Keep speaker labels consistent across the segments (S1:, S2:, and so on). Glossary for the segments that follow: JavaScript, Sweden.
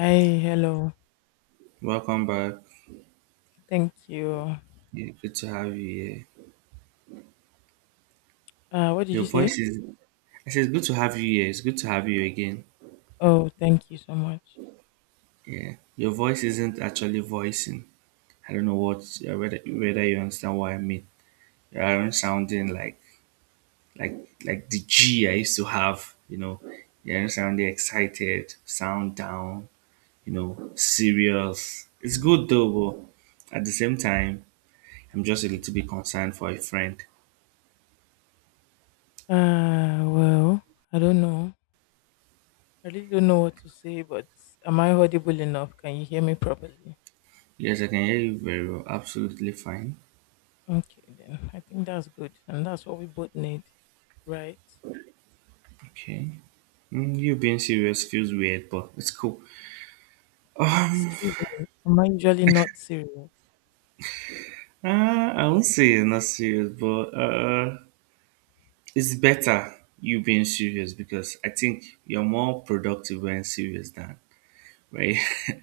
S1: Hi, hello.
S2: Welcome back.
S1: Thank you.
S2: Yeah, good to have you here.
S1: What did
S2: Your
S1: you say?
S2: voice is. I said, good to have you here. It's good to have you again.
S1: Oh, thank you so much.
S2: Yeah. Your voice isn't actually voicing. I don't know what whether you understand what I mean. You aren't sounding like like like the G I used to have. You know, you aren't sounding excited, sound down. You know, serious. It's good though, but at the same time, I'm just a little bit concerned for a friend.
S1: Uh, well, I don't know. I really don't know what to say, but am I audible enough? Can you hear me properly?
S2: Yes, I can hear you very well. Absolutely fine.
S1: Okay, then. I think that's good. And that's what we both need, right?
S2: Okay. Mm, you being serious feels weird, but it's cool. Uh,
S1: Excuse me. Am I usually not serious?
S2: I won't say it's not serious, but it's better you being serious because I think you're more productive when serious than right.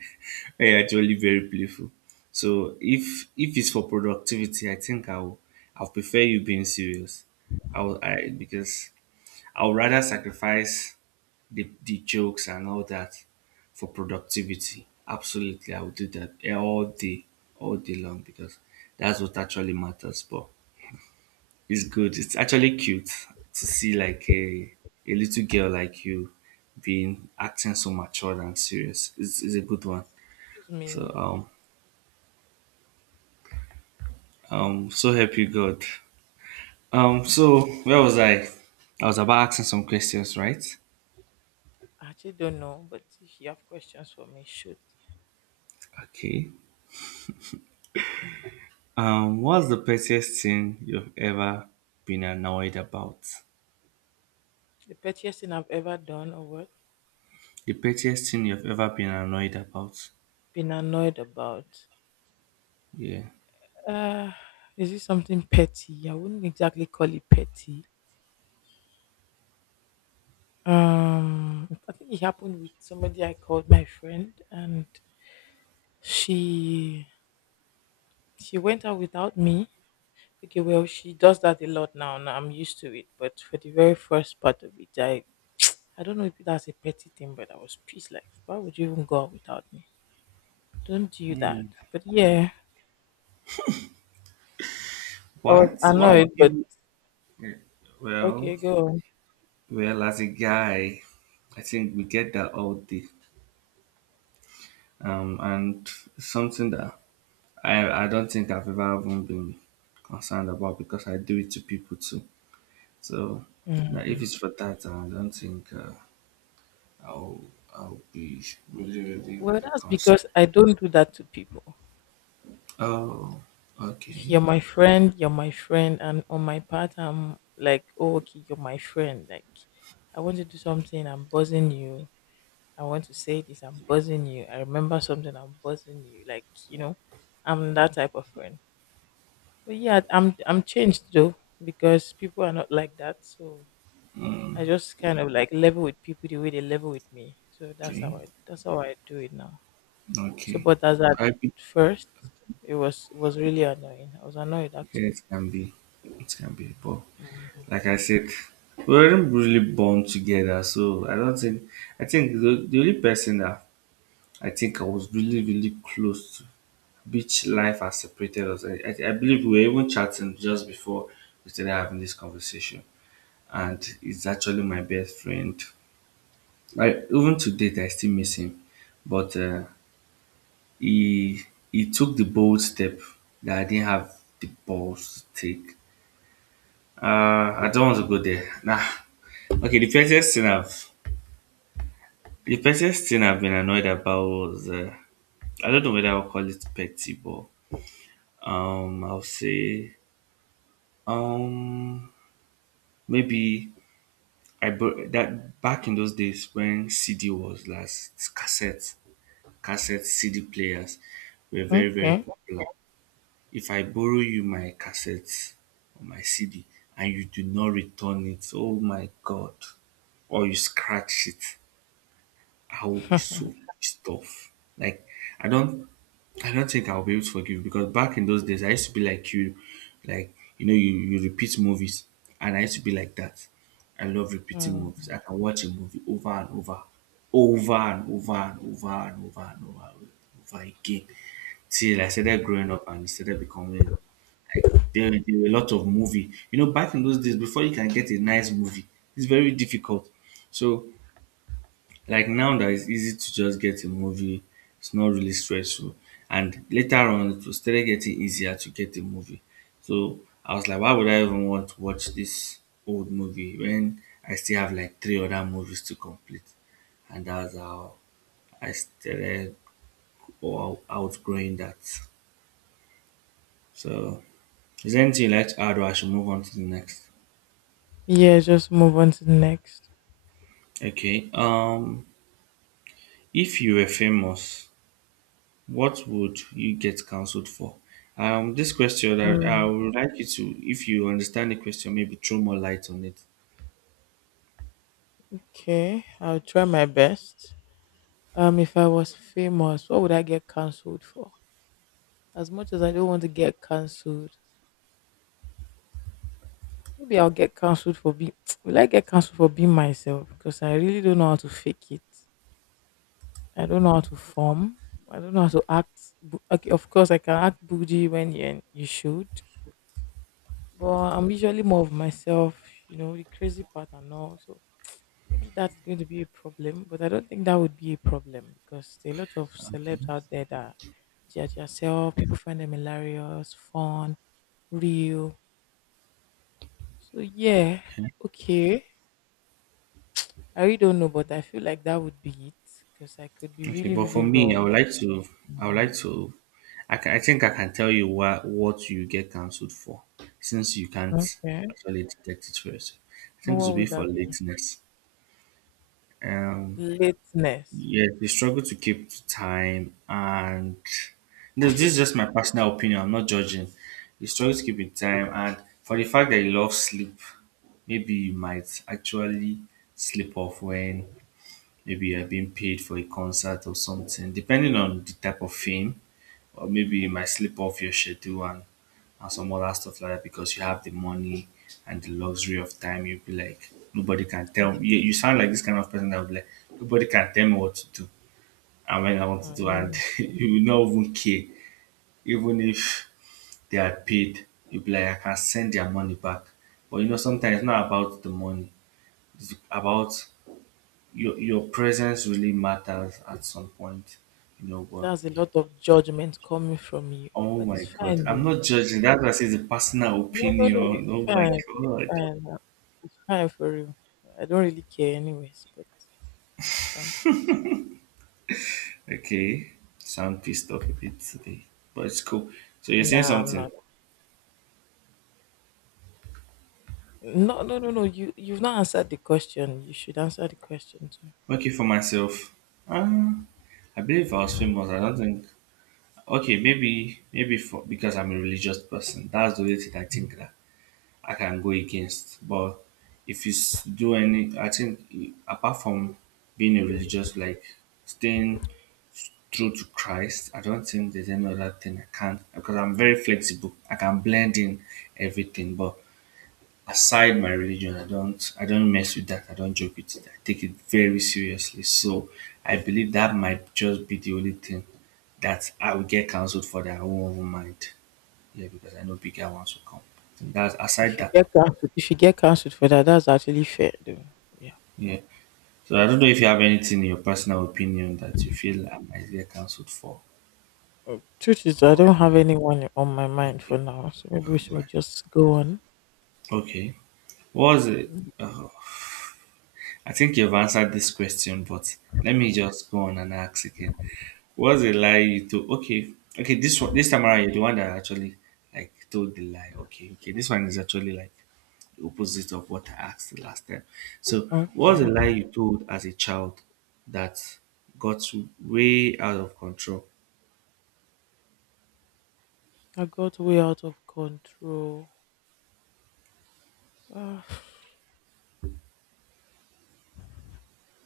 S2: When you're actually very playful. So if it's for productivity, I think I'll prefer you being serious. I'll I because I'll rather sacrifice the jokes and all that for productivity. Absolutely, I would do that all day long because that's what actually matters. But it's good. It's actually cute to see like a little girl like you being acting so mature and serious. It's a good one.
S1: Excuse
S2: So
S1: me.
S2: so help you God. So where was I? I was about asking some questions, right?
S1: I actually don't know, but if you have questions for me, shoot.
S2: Okay. What's the pettiest thing you've ever been annoyed about?
S1: The pettiest thing I've ever done or what?
S2: The pettiest thing you've ever been annoyed about?
S1: Been annoyed about.
S2: Yeah.
S1: Uh, is it something petty? I wouldn't exactly call it petty. I think it happened with somebody I called my friend, and she she went out without me. Okay, well, she does that a lot now, and I'm used to it. But for the very first part of it, I don't know if that's a petty thing, but I was pissed. Like, why would you even go out without me? Don't do that.
S2: Hmm.
S1: But yeah, I was
S2: What? Why do
S1: annoyed. But
S2: you? Yeah, well,
S1: okay, go on.
S2: as a guy, I think we get that all day. And something that I don't think I've ever even been concerned about because I do it to people too. So now, if
S1: Mm.
S2: it's for that, I don't think I'll I'll be
S1: Well,
S2: really
S1: that's
S2: concerned.
S1: because I don't do that to people.
S2: Oh, okay,
S1: You're my friend, you're my friend, and on my part, I'm like, oh, okay, you're my friend. Like, I want to do something, I'm buzzing you. I want to say this, I'm buzzing you. I remember something, I'm buzzing you. Like, you know, I'm that type of friend. But yeah, I'm changed though because people are not like that. So I just kind of like level with people the way they level with me. So that's
S2: okay,
S1: how I that's how I do it now. So,
S2: okay.
S1: but as at
S2: I be,
S1: first, it was really annoying. I was annoyed
S2: yeah,
S1: actually.
S2: it can be, but
S1: Mm.
S2: like I said, we weren't really born together, so I don't think. I think the only person that I think I was really, close to, which life has separated us. I believe we were even chatting just before we started having this conversation, and he's actually my best friend. I even to date, I still miss him, but. He took the bold step that I didn't have the balls to take. I don't want to go there. Nah. Okay, the pettiest thing I've been annoyed about was I don't know whether I'll call it petty, but I'll say um maybe that back in those days when CD was last cassette CD players were very
S1: Okay.
S2: popular. If I borrow you my cassette or my CD and you do not return it, oh my God, or you scratch it, I will be so pissed off. Like I don't I don't think I'll be able to forgive because back in those days I used to be like you know, you repeat movies and I used to be like that. I love repeating
S1: Mm.
S2: movies. I can watch a movie over and over and over and over and over and over again. Till I started growing up and started becoming like there were a lot of movie. You know, back in those days, before you can get a nice movie, it's very difficult. So like now that it's easy to just get a movie, it's not really stressful, and later on it was started getting easier to get a movie, so I was like, why would I even want to watch this old movie when I still have like three other movies to complete? And that's how I started or outgrowing that. So is there anything you'd like to add or I should move on to the next?
S1: Yeah, just move on to the next.
S2: Okay, if you were famous, what would you get counseled for? This question, I
S1: Mm.
S2: would like you to, if you understand the question, maybe throw more light on it.
S1: Okay, I'll try my best. If I was famous, what would I get cancelled for? As much as I don't want to get cancelled, maybe I'll get cancelled for being. Will I get cancelled for being myself? Because I really don't know how to fake it. I don't know how to form. I don't know how to act. Okay, of course I can act bougie when you should, but I'm usually more of myself. You know, the crazy part and all. So maybe that's going to be a problem, but I don't think that would be a problem because there are a lot of celebs out there that judge yourself. People find them hilarious, fun, real. So yeah, okay. I really don't know, but I feel like that would be it because I could be
S2: Okay,
S1: really,
S2: but for
S1: really
S2: me, I
S1: raw.
S2: would like to, I would like
S1: Mhm.
S2: to, I think I can tell you what you get cancelled for, since you can't
S1: Okay,
S2: actually detect it first. I
S1: now
S2: think it will
S1: what
S2: be
S1: would
S2: for
S1: that be?
S2: lateness. Um,
S1: Lateness.
S2: Yes, they struggle to keep to time, and this is
S1: Okay.
S2: just my personal opinion. I'm not judging. They struggle to keep in time, and for the fact that you love sleep, maybe you might actually sleep off when maybe you're being paid for a concert or something, depending on the type of fame, or maybe you might slip off your schedule and some other stuff like that because you have the money and the luxury of time. You'll be like, nobody can
S1: And
S2: tell
S1: this
S2: me. You,
S1: is,
S2: you sound like this kind of person that will be like, nobody can tell me what to do and when I wanted to, and
S1: um,
S2: you will not even care. Even if they are paid, you'll be like, I can send their money back. But you know, sometimes it's not about the money, it's about your presence really matters at some point, you know. But
S1: that's a lot of judgment coming from you,
S2: oh
S1: but
S2: my
S1: it's
S2: god,
S1: fine
S2: I'm
S1: though.
S2: not judging, that was is a personal
S1: No, no, no.
S2: opinion.
S1: It's
S2: Oh my
S1: fine. It's
S2: god.
S1: fine. It's fine for you. I don't really care, anyways. But it's fine.
S2: Okay. So I'm pissed off a bit today. But it's cool. So you're saying
S1: Nah, I'm
S2: something.
S1: not. No, no, no, no. You've not answered the question. You should answer the question too.
S2: Okay, for myself. Um I believe if I was famous. I don't think. Okay, maybe for because I'm a religious person, that's the only thing I think that I can go against. But if you s- do any, I think apart from being a religious, like staying true to Christ, I don't think there's any other thing I can't, because I'm very flexible. I can blend in everything, but aside my religion, I don't mess with that, I don't joke with it, I take it very seriously. So I believe that might just be the only thing that I will get cancelled for that I won't even mind, yeah, because I know bigger ones will come, and that's aside
S1: If you
S2: that.
S1: get cancelled, if you get cancelled for that, that's actually fair, though. Yeah.
S2: Yeah so I don't know if you have anything in your personal opinion that you feel I might get cancelled for
S1: Truth is, I
S2: or.
S1: don't have anyone on my mind
S2: Okay,
S1: for now, so maybe we
S2: all
S1: should
S2: right,
S1: just go on.
S2: okay, what was it?
S1: Mm.
S2: Uh, I think you've answered this question, but let me just go on and ask again. What's the lie you told? Okay, okay, this one, this time around, you're the one that actually like told the lie. Okay, okay, this one is actually like the opposite of what I asked the last time. So, what's the
S1: Okay.
S2: lie you told as a child that got way out of control?
S1: I got way out of control. Uh,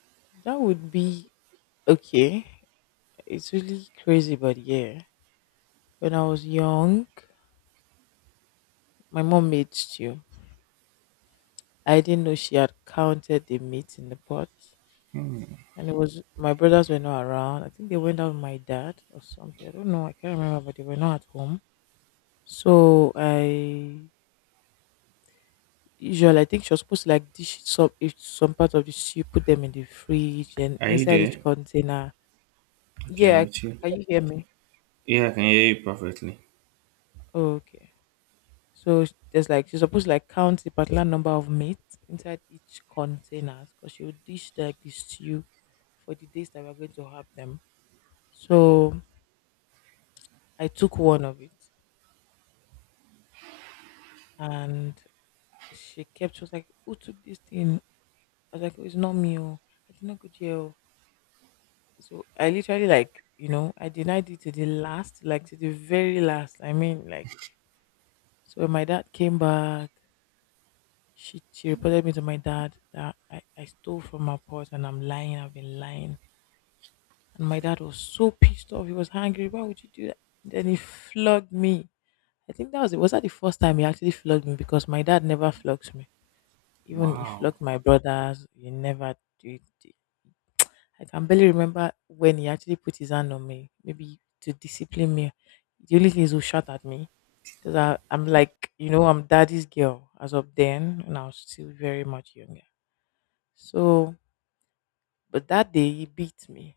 S1: that would be okay. It's really crazy, but yeah. When I was young, my mom made stew. I didn't know she had counted the meat in the pot. And it was my brothers were not around. I think they went out with my dad or something. I don't know. I can't remember, but they were not at home. So I usually I think she was supposed to like dish some if some part of the stew, put them in the fridge and
S2: Are you
S1: inside each
S2: there?
S1: container.
S2: Okay, I'm
S1: Yeah,
S2: with you.
S1: can you hear me?
S2: Yeah, I can hear you perfectly.
S1: Oh, okay. So there's like she's supposed to like count the particular number of meat inside each container because she would dish like the stew for the days that we're going to have them. So I took one of it and she kept she was like, "Who took this thing?" I was like, "Oh, it's not me. Oh. I did not go jail." So I literally like, you know, I denied it to the last, like to the very last. I mean like so when my dad came back, she reported me to my dad that I stole from her purse and I'm lying, I've been lying. And my dad was so pissed off. He was angry. Why would you do that? Then he flogged me. I think that was it. Was that the first time he actually flogged me? Because my dad never flogs me. Even he
S2: Wow.
S1: flogged my brothers, he never did it. I can barely remember when he actually put his hand on me, maybe to discipline me. The only thing is he shot at me because I'm like, you know, I'm daddy's girl as of then, and I was still very much younger. So, but that day he beat me.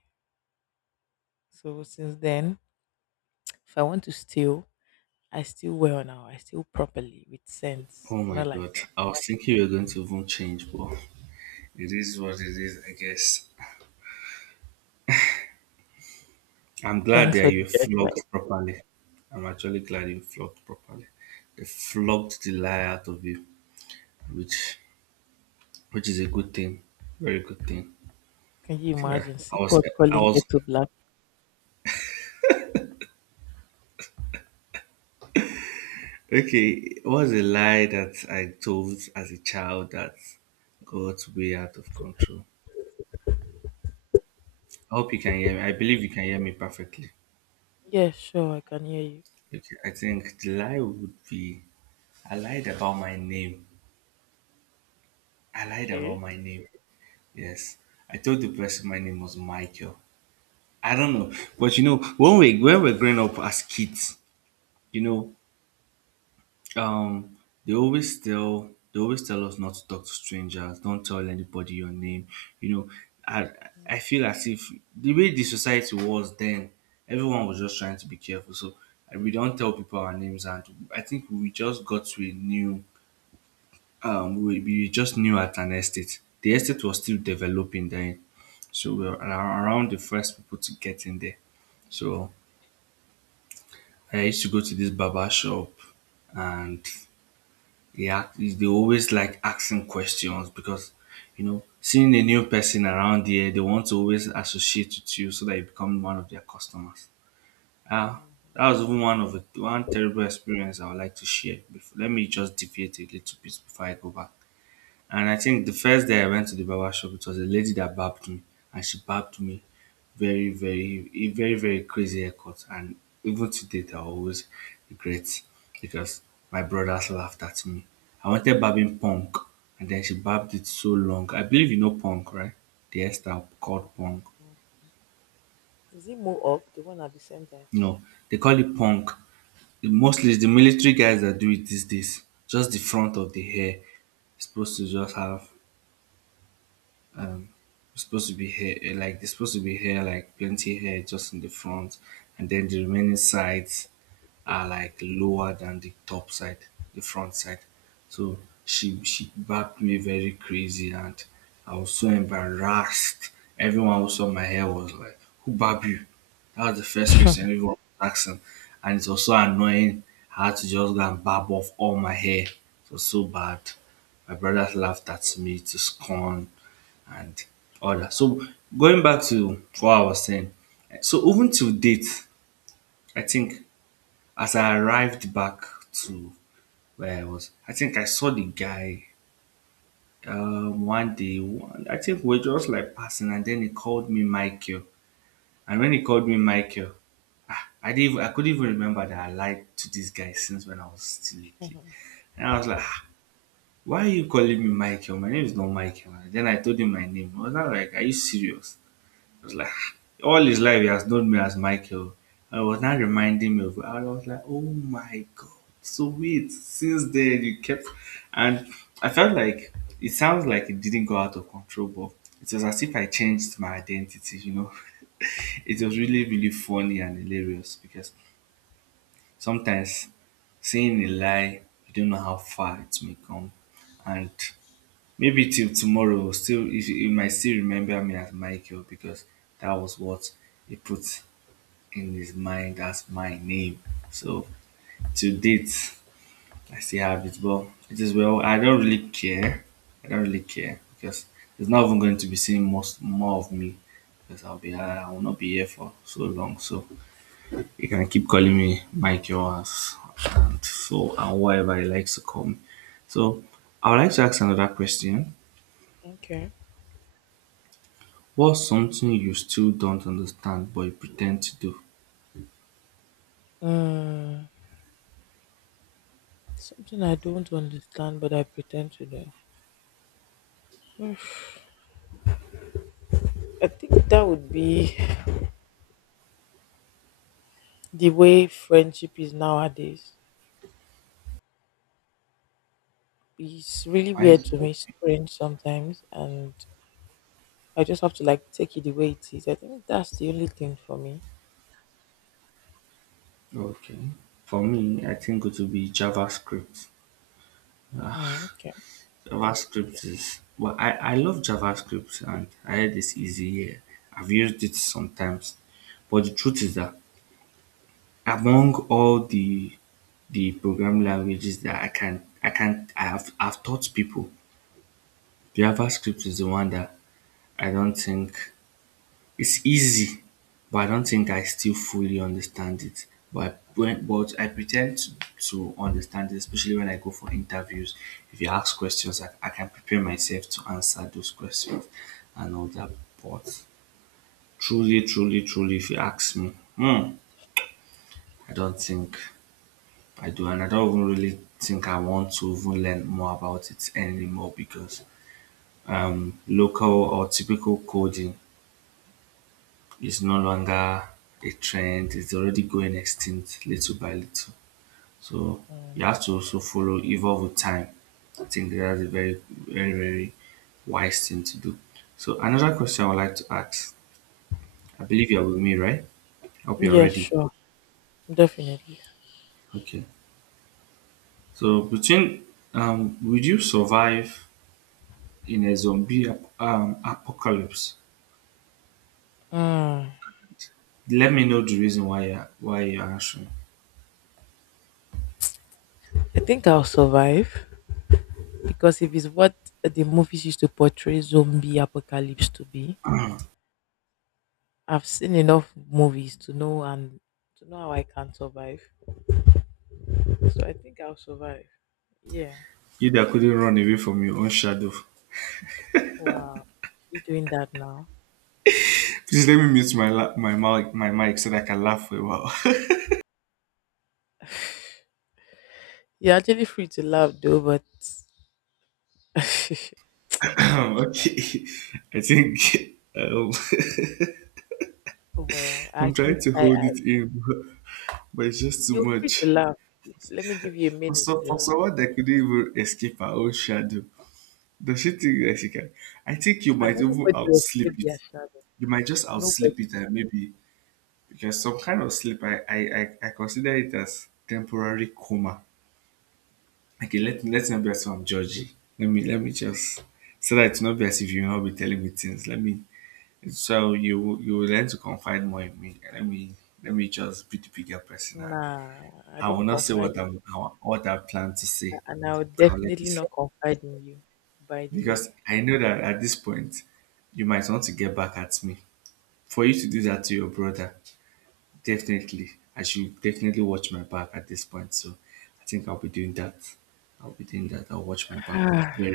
S1: So since then, if I want to steal, I steal well now. I steal properly with sense,
S2: Oh my
S1: not like
S2: god.
S1: that.
S2: I was thinking we were going
S1: Mm.
S2: to even change, but it is what it is, I guess. I'm glad
S1: Thanks
S2: that
S1: for
S2: you
S1: the
S2: flogged
S1: judgment.
S2: properly. I'm actually glad you flogged properly. They flogged the lie out of you, which is a good thing, very good thing.
S1: Can you
S2: So that
S1: imagine?
S2: I was
S1: Seaport
S2: I
S1: calling
S2: was
S1: to black.
S2: okay. It was a lie that I told as a child that got way out of control. I hope you can hear me. I believe you can hear me perfectly.
S1: Yeah, sure, I can hear you.
S2: Okay, I think the lie would be I lied about my name. I lied about
S1: Okay.
S2: my name. Yes. I told the person my name was Michael. I don't know, but you know, when we when we're growing up as kids, you know, um, they always tell us not to talk to strangers. Don't tell anybody your name. You know, I I feel as if the way the society was then, everyone was just trying to be careful. So we don't tell people our names, and I think we just got to a new we just knew at an estate. The estate was still developing then, so we were around the first people to get in there. So I used to go to this barber shop and they always like asking questions because you know seeing a new person around here they want to always associate with you so that you become one of their customers. Ah, that
S1: Mhm.
S2: was even one of the one terrible experience I would like to share before. Let me just deviate a little bit before I go back. And I think the first day I went to the barber shop, it was a lady that barbed me, and she barbed me a very, very crazy haircut. And even to date, I always regret because my brothers laughed at me. I wanted barbing punk, and then she barbed it so long. I believe you know punk, right? The hairstyle called punk.
S1: Is it more up? The one at the center.
S2: No, they call it punk. The- mostly it's the military guys that do it these days. Just the front of the hair. It's supposed to just have supposed to be hair like there's supposed to be hair like plenty hair just in the front and then the remaining sides are like lower than the top side, the front side, so she backed me very crazy. And I was so embarrassed. Everyone who saw my hair was like, who barbed you? That was the first question everyone was asking, and it was so annoying. I had to just go and barb off all my hair. It was so bad. My brothers laughed at me to scorn and all that. So going back to what I was saying, so even till date, I think as I arrived back to where I was, I think I saw the guy one day. One, I think we are just like passing, and then he called me Michael. And when he called me Michael, I didn't. Even, I couldn't even remember that I lied to this guy since when I was still a kid.
S1: Mhm.
S2: And I was like, "Ah, why are you calling me Michael? My name is not Michael." And then I told him my name. I was not like, are you serious? I was like, all his life he has known me as Michael. I was now reminding me of it. I was like, oh my god. So wait, since then you kept and I felt like it sounds like it didn't go out of control, but it was as if I changed my identity, you know. It was really, really funny and hilarious because sometimes saying a lie, you don't know how far it may come. And maybe till tomorrow, still if he might still remember me as Michael because that was what he put in his mind as my name. So to date, I still have it, but it is well. I don't really care. I don't really care because he's not even going to be seeing most more of me because I will not be here for so long. So he can keep calling me Michael as and so and whatever he likes to call me. So I would like to ask another question.
S1: Okay.
S2: What's something you still don't understand but you pretend to do?
S1: Mm, something I don't understand, but I pretend to know. I think that would be the way friendship is nowadays. It's really
S2: I
S1: weird to me, strange sometimes, and I just have to like take it the way it is. I think that's the only thing for me.
S2: okay. For me, I think it would be JavaScript.
S1: Mm, okay.
S2: JavaScript is well, I love JavaScript and I heard it's easy. Yeah. I've used it sometimes. But the truth is that among all the programming languages that I can I can I have I've taught people, JavaScript is the one that I don't think it's easy, but I don't think I still fully understand it. But I pretend to understand it, especially when I go for interviews. If you ask questions, I can prepare myself to answer those questions and all that. But truly, truly, truly, if you ask me, hmm, I don't think I do, and I don't even really think I want to even learn more about it anymore because local or typical coding is no longer a trend. It's already going extinct little by little. So you have to also follow, evolve with time. I think that's a very, very, very wise thing to do. So another question I would like to ask. I believe you're with me, right? Hope you're
S1: Yeah,
S2: ready.
S1: sure. Definitely.
S2: Okay. So between would you survive in a apocalypse?
S1: Mm.
S2: Let me know the reason why you're answering.
S1: I think I'll survive because if it's what the movies used to portray zombie apocalypse to be, I've seen enough movies to know and to know how I can survive. So I think I'll survive. Yeah.
S2: You that couldn't run away from your own shadow.
S1: Wow. You doing that now?
S2: Please let me mute my my mic so that I can laugh for a while.
S1: You're actually free to laugh though, but
S2: Okay, I think um,
S1: well, I
S2: I'm
S1: think
S2: trying to
S1: I,
S2: hold
S1: I
S2: it in, but it's just too
S1: you're free to
S2: much.
S1: laugh. Let me give you a
S2: For,
S1: minute
S2: so,
S1: to
S2: for
S1: laugh.
S2: someone that couldn't even escape her own shadow, does she think that she can? I think you might
S1: Can
S2: even
S1: anybody
S2: outsleep
S1: escape
S2: it.
S1: their shadow?
S2: You might just
S1: Nobody.
S2: outsleep it, and maybe because some kind of sleep, I consider it as temporary coma. Okay, let's not be as if I'm judgy. Let me just so that it's not be as if you will not be telling me things. Let me so you will learn to confide more in me. Let me just be the bigger person. And
S1: Nah, I
S2: I will
S1: don't
S2: not say
S1: confide in
S2: what I plan to say.
S1: that, and I will
S2: I'll let it
S1: definitely not
S2: slide
S1: confide in you. By the
S2: because
S1: way.
S2: I know that at this point you might want to get back at me. For you to do that to your brother, definitely I should definitely watch my back at this point. So I think I'll be doing that. I'll be doing that. I'll watch my back.
S1: Ah,
S2: Yeah.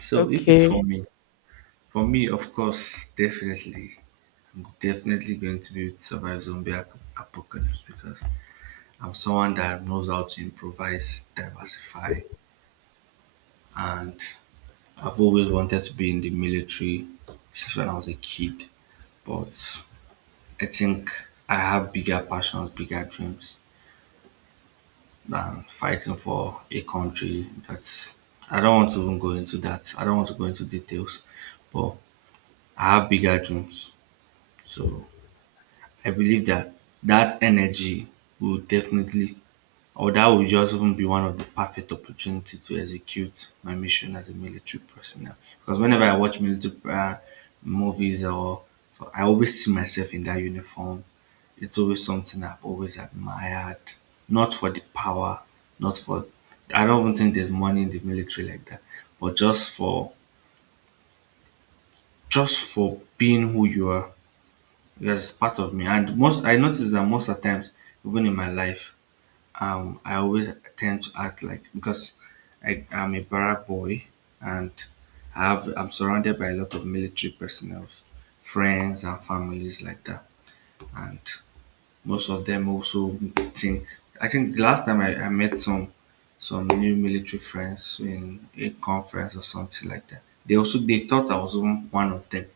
S2: So if it's
S1: okay.
S2: for me, of course, definitely, I'm definitely going to be with survive apocalypse because I'm someone that knows how to improvise, diversify, and I've always wanted to be in the military since when I was a kid. But I think I have bigger passions, bigger dreams than fighting for a country that's. I don't want to even go into that. I don't want to go into details, but I have bigger dreams. So I believe that that energy will definitely, or that will just even be one of the perfect opportunity to execute my mission as a military personnel. Because whenever I watch military movies, or I always see myself in that uniform. It's always something I've always admired. Not for the power, not for. I don't even think there's money in the military like that, but just for being who you are. Yes, part of me. And most I notice that most of the times, even in my life, I always tend to act like because I am a barrack boy and I'm surrounded by a lot of military personnel, friends and families like that. And most of them also think I think the last time I met some new military friends in a conference or something like that. They also they thought I was even one of them.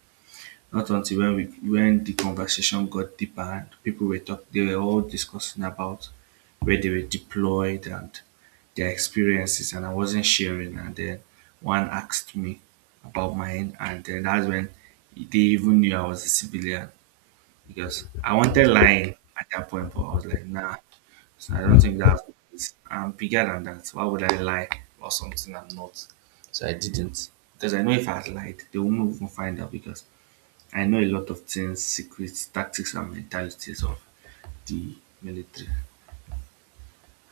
S2: Not until when we when the conversation got deeper and people were talk they were all discussing about where they were deployed and their experiences, and I wasn't sharing, and then one asked me about mine, and then that's when they even knew I was a civilian because I wanted lying at that point, but I was like nah, so I don't think that's what it is. I'm bigger than that. So why would I lie about something I'm not? So I didn't. Because I know if I had lied, they wouldn't even find out because I know a lot of things, secrets, tactics, and mentalities of the military.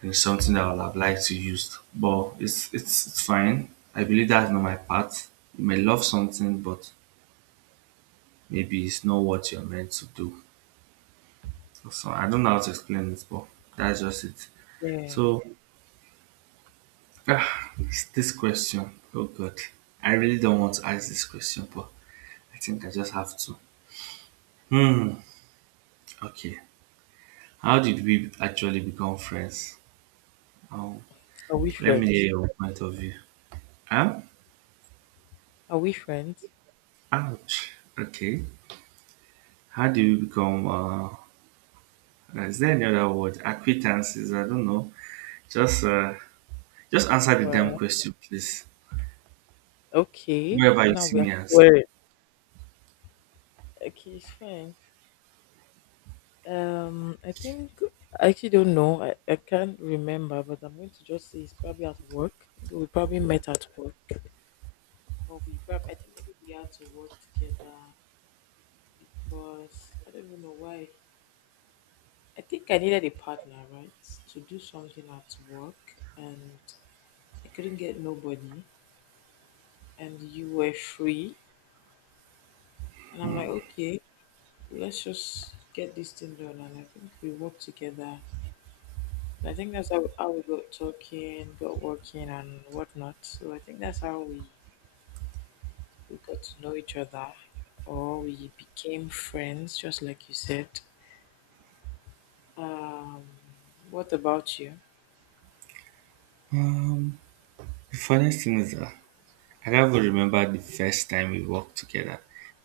S2: It's something
S1: Mm.
S2: that I would have liked to use, but it's fine. I believe that's not my part. You may love something, but maybe it's not what you're meant to do. So I don't know how to explain it, but that's just it.
S1: Yeah.
S2: So it's this question, oh God, I really don't want to ask this question, but I think I just have to. Hmm. Okay. How did we actually become friends? Um,
S1: Are we
S2: Let me hear
S1: friends?
S2: your point of view. Huh?
S1: Are we friends?
S2: Ouch. Okay. How do you become? Is there any other word? Acquaintances? I don't know. Just, uh, just answer the damn
S1: Well,
S2: question, please.
S1: okay.
S2: Wherever you
S1: Now
S2: see
S1: we are
S2: me as.
S1: swearing. Okay, it's fine. I think I actually don't know. I can't remember, but I'm going to just say it's probably at work. Maybe we probably met at work, or we probably I think maybe we had to work together because I don't even know why. I think I needed a partner, right, to do something at work, and I couldn't get nobody, and you were free, and I'm like, okay, let's just get this thing done, and I think we worked together. And I think that's how we got talking, got working, and whatnot. So I think that's how we got to know each other, or we became friends, just like you said. Um, what about you?
S2: Um, the funniest thing is that I can't even remember the first time we worked together.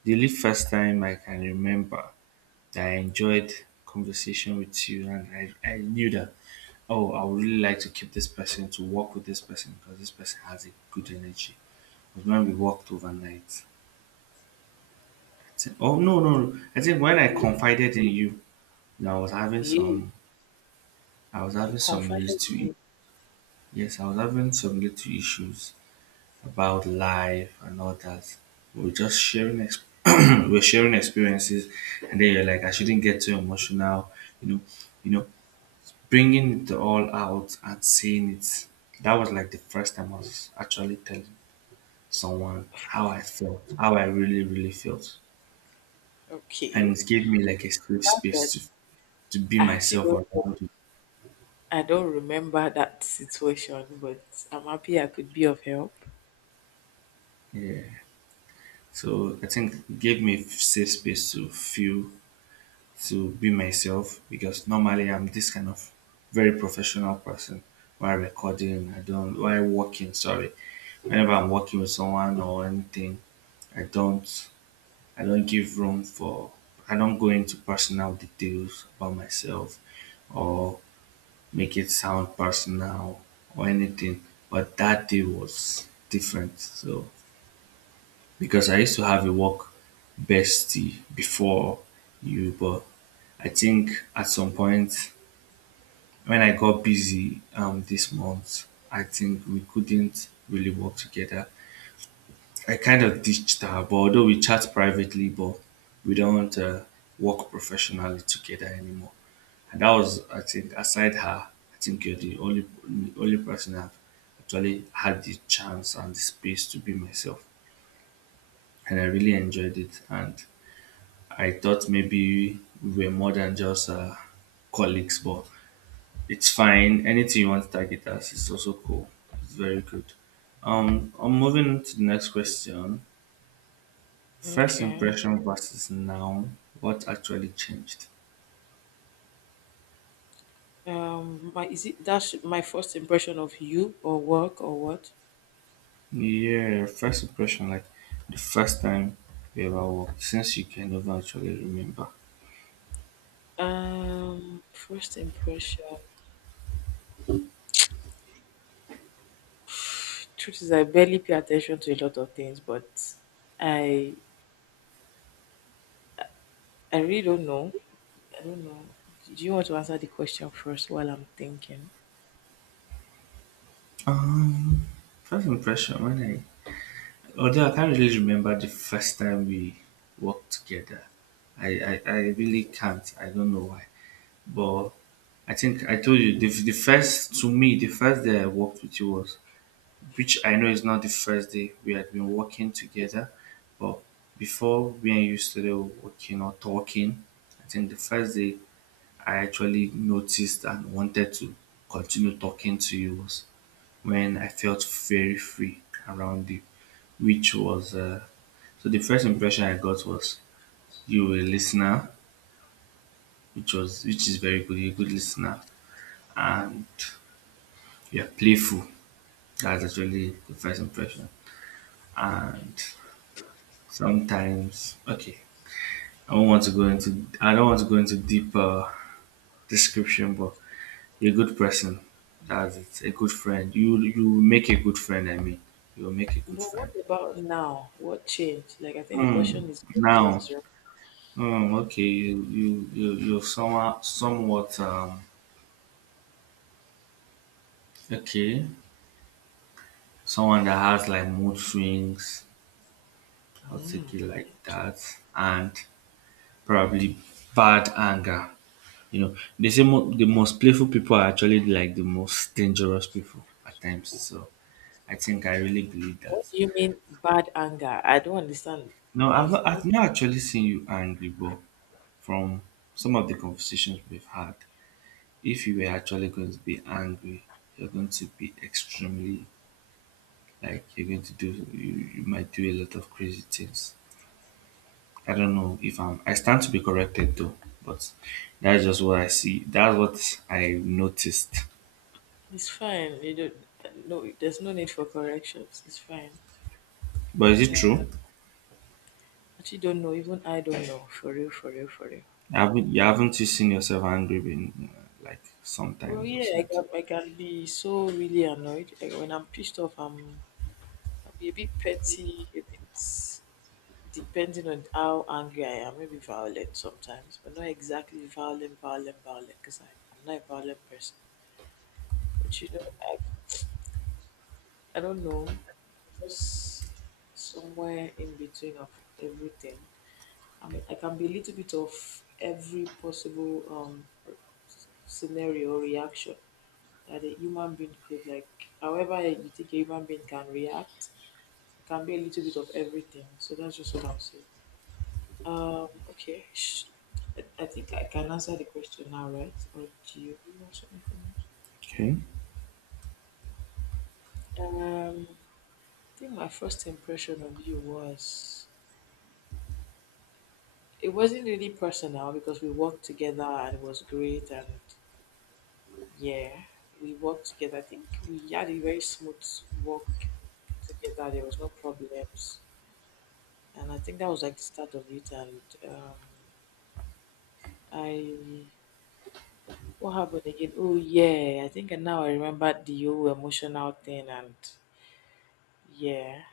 S2: The only first time I can remember that I enjoyed conversation with you, and I knew that oh I would really like to keep this person to work with this person because this person has a good energy, was when we worked overnight. I think, oh no. I think when I
S1: We,
S2: confided in you, you know, I was having
S1: yeah,
S2: some, I was
S1: you
S2: having some
S1: confided
S2: little,
S1: in me.
S2: yes, I was having some little issues about life and all that. We're just sharing we're sharing experiences, and then you're like, I shouldn't get too emotional, you know, you know, bringing it all out and saying it. That was like the first time I was actually telling someone how I felt, how I really, really felt,
S1: Okay,
S2: and it gave me like a safe
S1: not
S2: space
S1: that
S2: to be
S1: I actually
S2: myself
S1: don't,
S2: around. It.
S1: I don't remember that situation, but I'm happy I could be of help.
S2: Yeah. So I think it gave me a safe space to feel to be myself because normally I'm this kind of very professional person while recording, I don't while working, sorry. Whenever I'm working with someone or anything, I don't I don't give room for I don't go into personal details about myself or make it sound personal or anything. But that day was different. So because I used to have a work bestie before you, but I think at some point when I got busy this month, I think we couldn't really work together. I kind of ditched her, but although we chat privately, but we don't work professionally together anymore. And that was, I think, aside her, I think you're the only person I've actually had the chance and the space to be myself, and I really enjoyed it. And I thought maybe we were more than just colleagues, but it's fine. Anything you want to target us, it's also cool. It's very good. I'm moving on to the next question. First
S1: Okay.
S2: impression versus now. What actually changed?
S1: My is it that's my first impression of you or work or what?
S2: Yeah, first impression, like the first time you ever walked, since you can never actually remember.
S1: First impression. Truth is, I barely pay attention to a lot of things, but I I really don't know. I don't know. Do you want to answer the question first while I'm thinking?
S2: Um, First impression when I although I can't really remember the first time we worked together. I really can't. I don't know why. But I think I told you to me, the first day I worked with you was, which I know is not the first day we had been working together, but before we and you started working or talking, I think the first day I actually noticed and wanted to continue talking to you was when I felt very free around you, which was so the first impression I got was you were a listener, which is very good. You're a good listener, and you're playful. That's actually the first impression. And sometimes, okay, I don't want to go into deeper description, but you're a good person. That's it. A good friend. You make a good friend. I mean, you will make a good
S1: But what
S2: friend.
S1: about now? What changed? Like, I think the
S2: Hmm.
S1: question is what
S2: Now
S1: changed, right? Yeah.
S2: Okay, you're somewhat okay. Someone that has like mood swings, I'll take it like
S1: Okay.
S2: that, and probably bad anger. You know, they say the most playful people are actually like the most dangerous people at times. So I think I really believe that.
S1: What do you mean bad anger? I don't understand.
S2: No,
S1: I've
S2: I've
S1: okay,
S2: not actually seen you angry, but from some of the conversations we've had, if you were actually going to be angry, you're going to be extremely like you might do a lot of crazy things. I don't know if I stand to be corrected though, but that's just what I see, that's what I noticed.
S1: it's fine. You don't. No, there's no need for corrections. It's fine.
S2: But is it true,
S1: Actually, don't know. Even I don't know. For real, for real, for real.
S2: haven't you seen yourself angry being like
S1: Well,
S2: sometimes or
S1: yeah, I,
S2: something?
S1: can, I can be so really annoyed. Like, when I'm pissed off, I'm, I'll be a bit petty, a bit depending on how angry I am. Maybe violent sometimes, but not exactly violent, violent, violent, because I'm not a violent person. But you know, I don't know, just somewhere in between of everything. I mean, I can be a little bit of every possible scenario or reaction. That a human being could like however you think a human being can react, it can be a little bit of everything, so that's just what I'll say. um okay sh- I think I can answer the question now, right, or do you want something from me?
S2: Okay.
S1: um I think my first impression of you was it wasn't really personal because we worked together and it was great, and yeah, we worked together. I think we had a very smooth work together. There was no problems, and I think that was like the start of it. And um, I, what happened again? Oh yeah, I think now I remember the whole emotional thing. And yeah,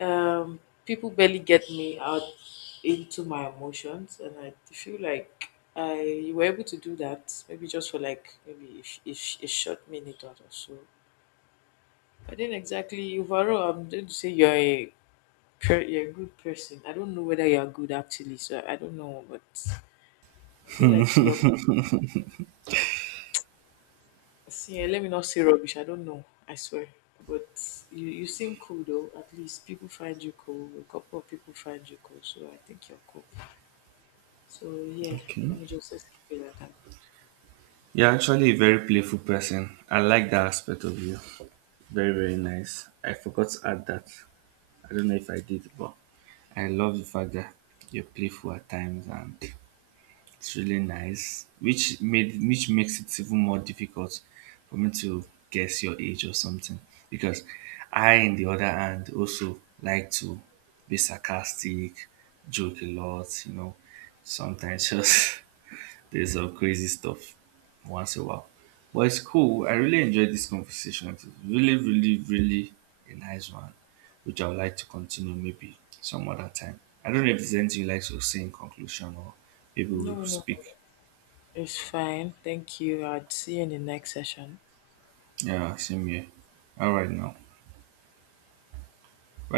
S1: um, people barely get me out into my emotions, and I feel like I you were able to do that maybe just for like maybe a a a short minute or so. I didn't exactly overall. I'm going to say you're a you're a good person. I don't know whether you're good actually, so I don't know, but I feel like you're see, let me not say rubbish. I don't know. I swear. But you seem cool though. At least people find you cool. A couple of people find you cool. So I think you're cool. So yeah,
S2: Okay,
S1: let me just let's keep it at that.
S2: you're actually a very playful person. I like that aspect of you. Very, very nice. I forgot to add that. I don't know if I did, but I love the fact that you're playful at times, and it's really nice, which makes it even more difficult for me to guess your age or something. Because I, on the other hand, also like to be sarcastic, joke a lot. You know, sometimes just there's some crazy stuff once in a while. But it's cool. I really enjoyed this conversation. It was really, really, really a nice one, which I would like to continue maybe some other time. I don't know if there's anything you like to say in conclusion or maybe
S1: No,
S2: we'll
S1: no, no.
S2: speak.
S1: It's fine. Thank you. I'd see you in the next session.
S2: Yeah, same here. All right now. Bye.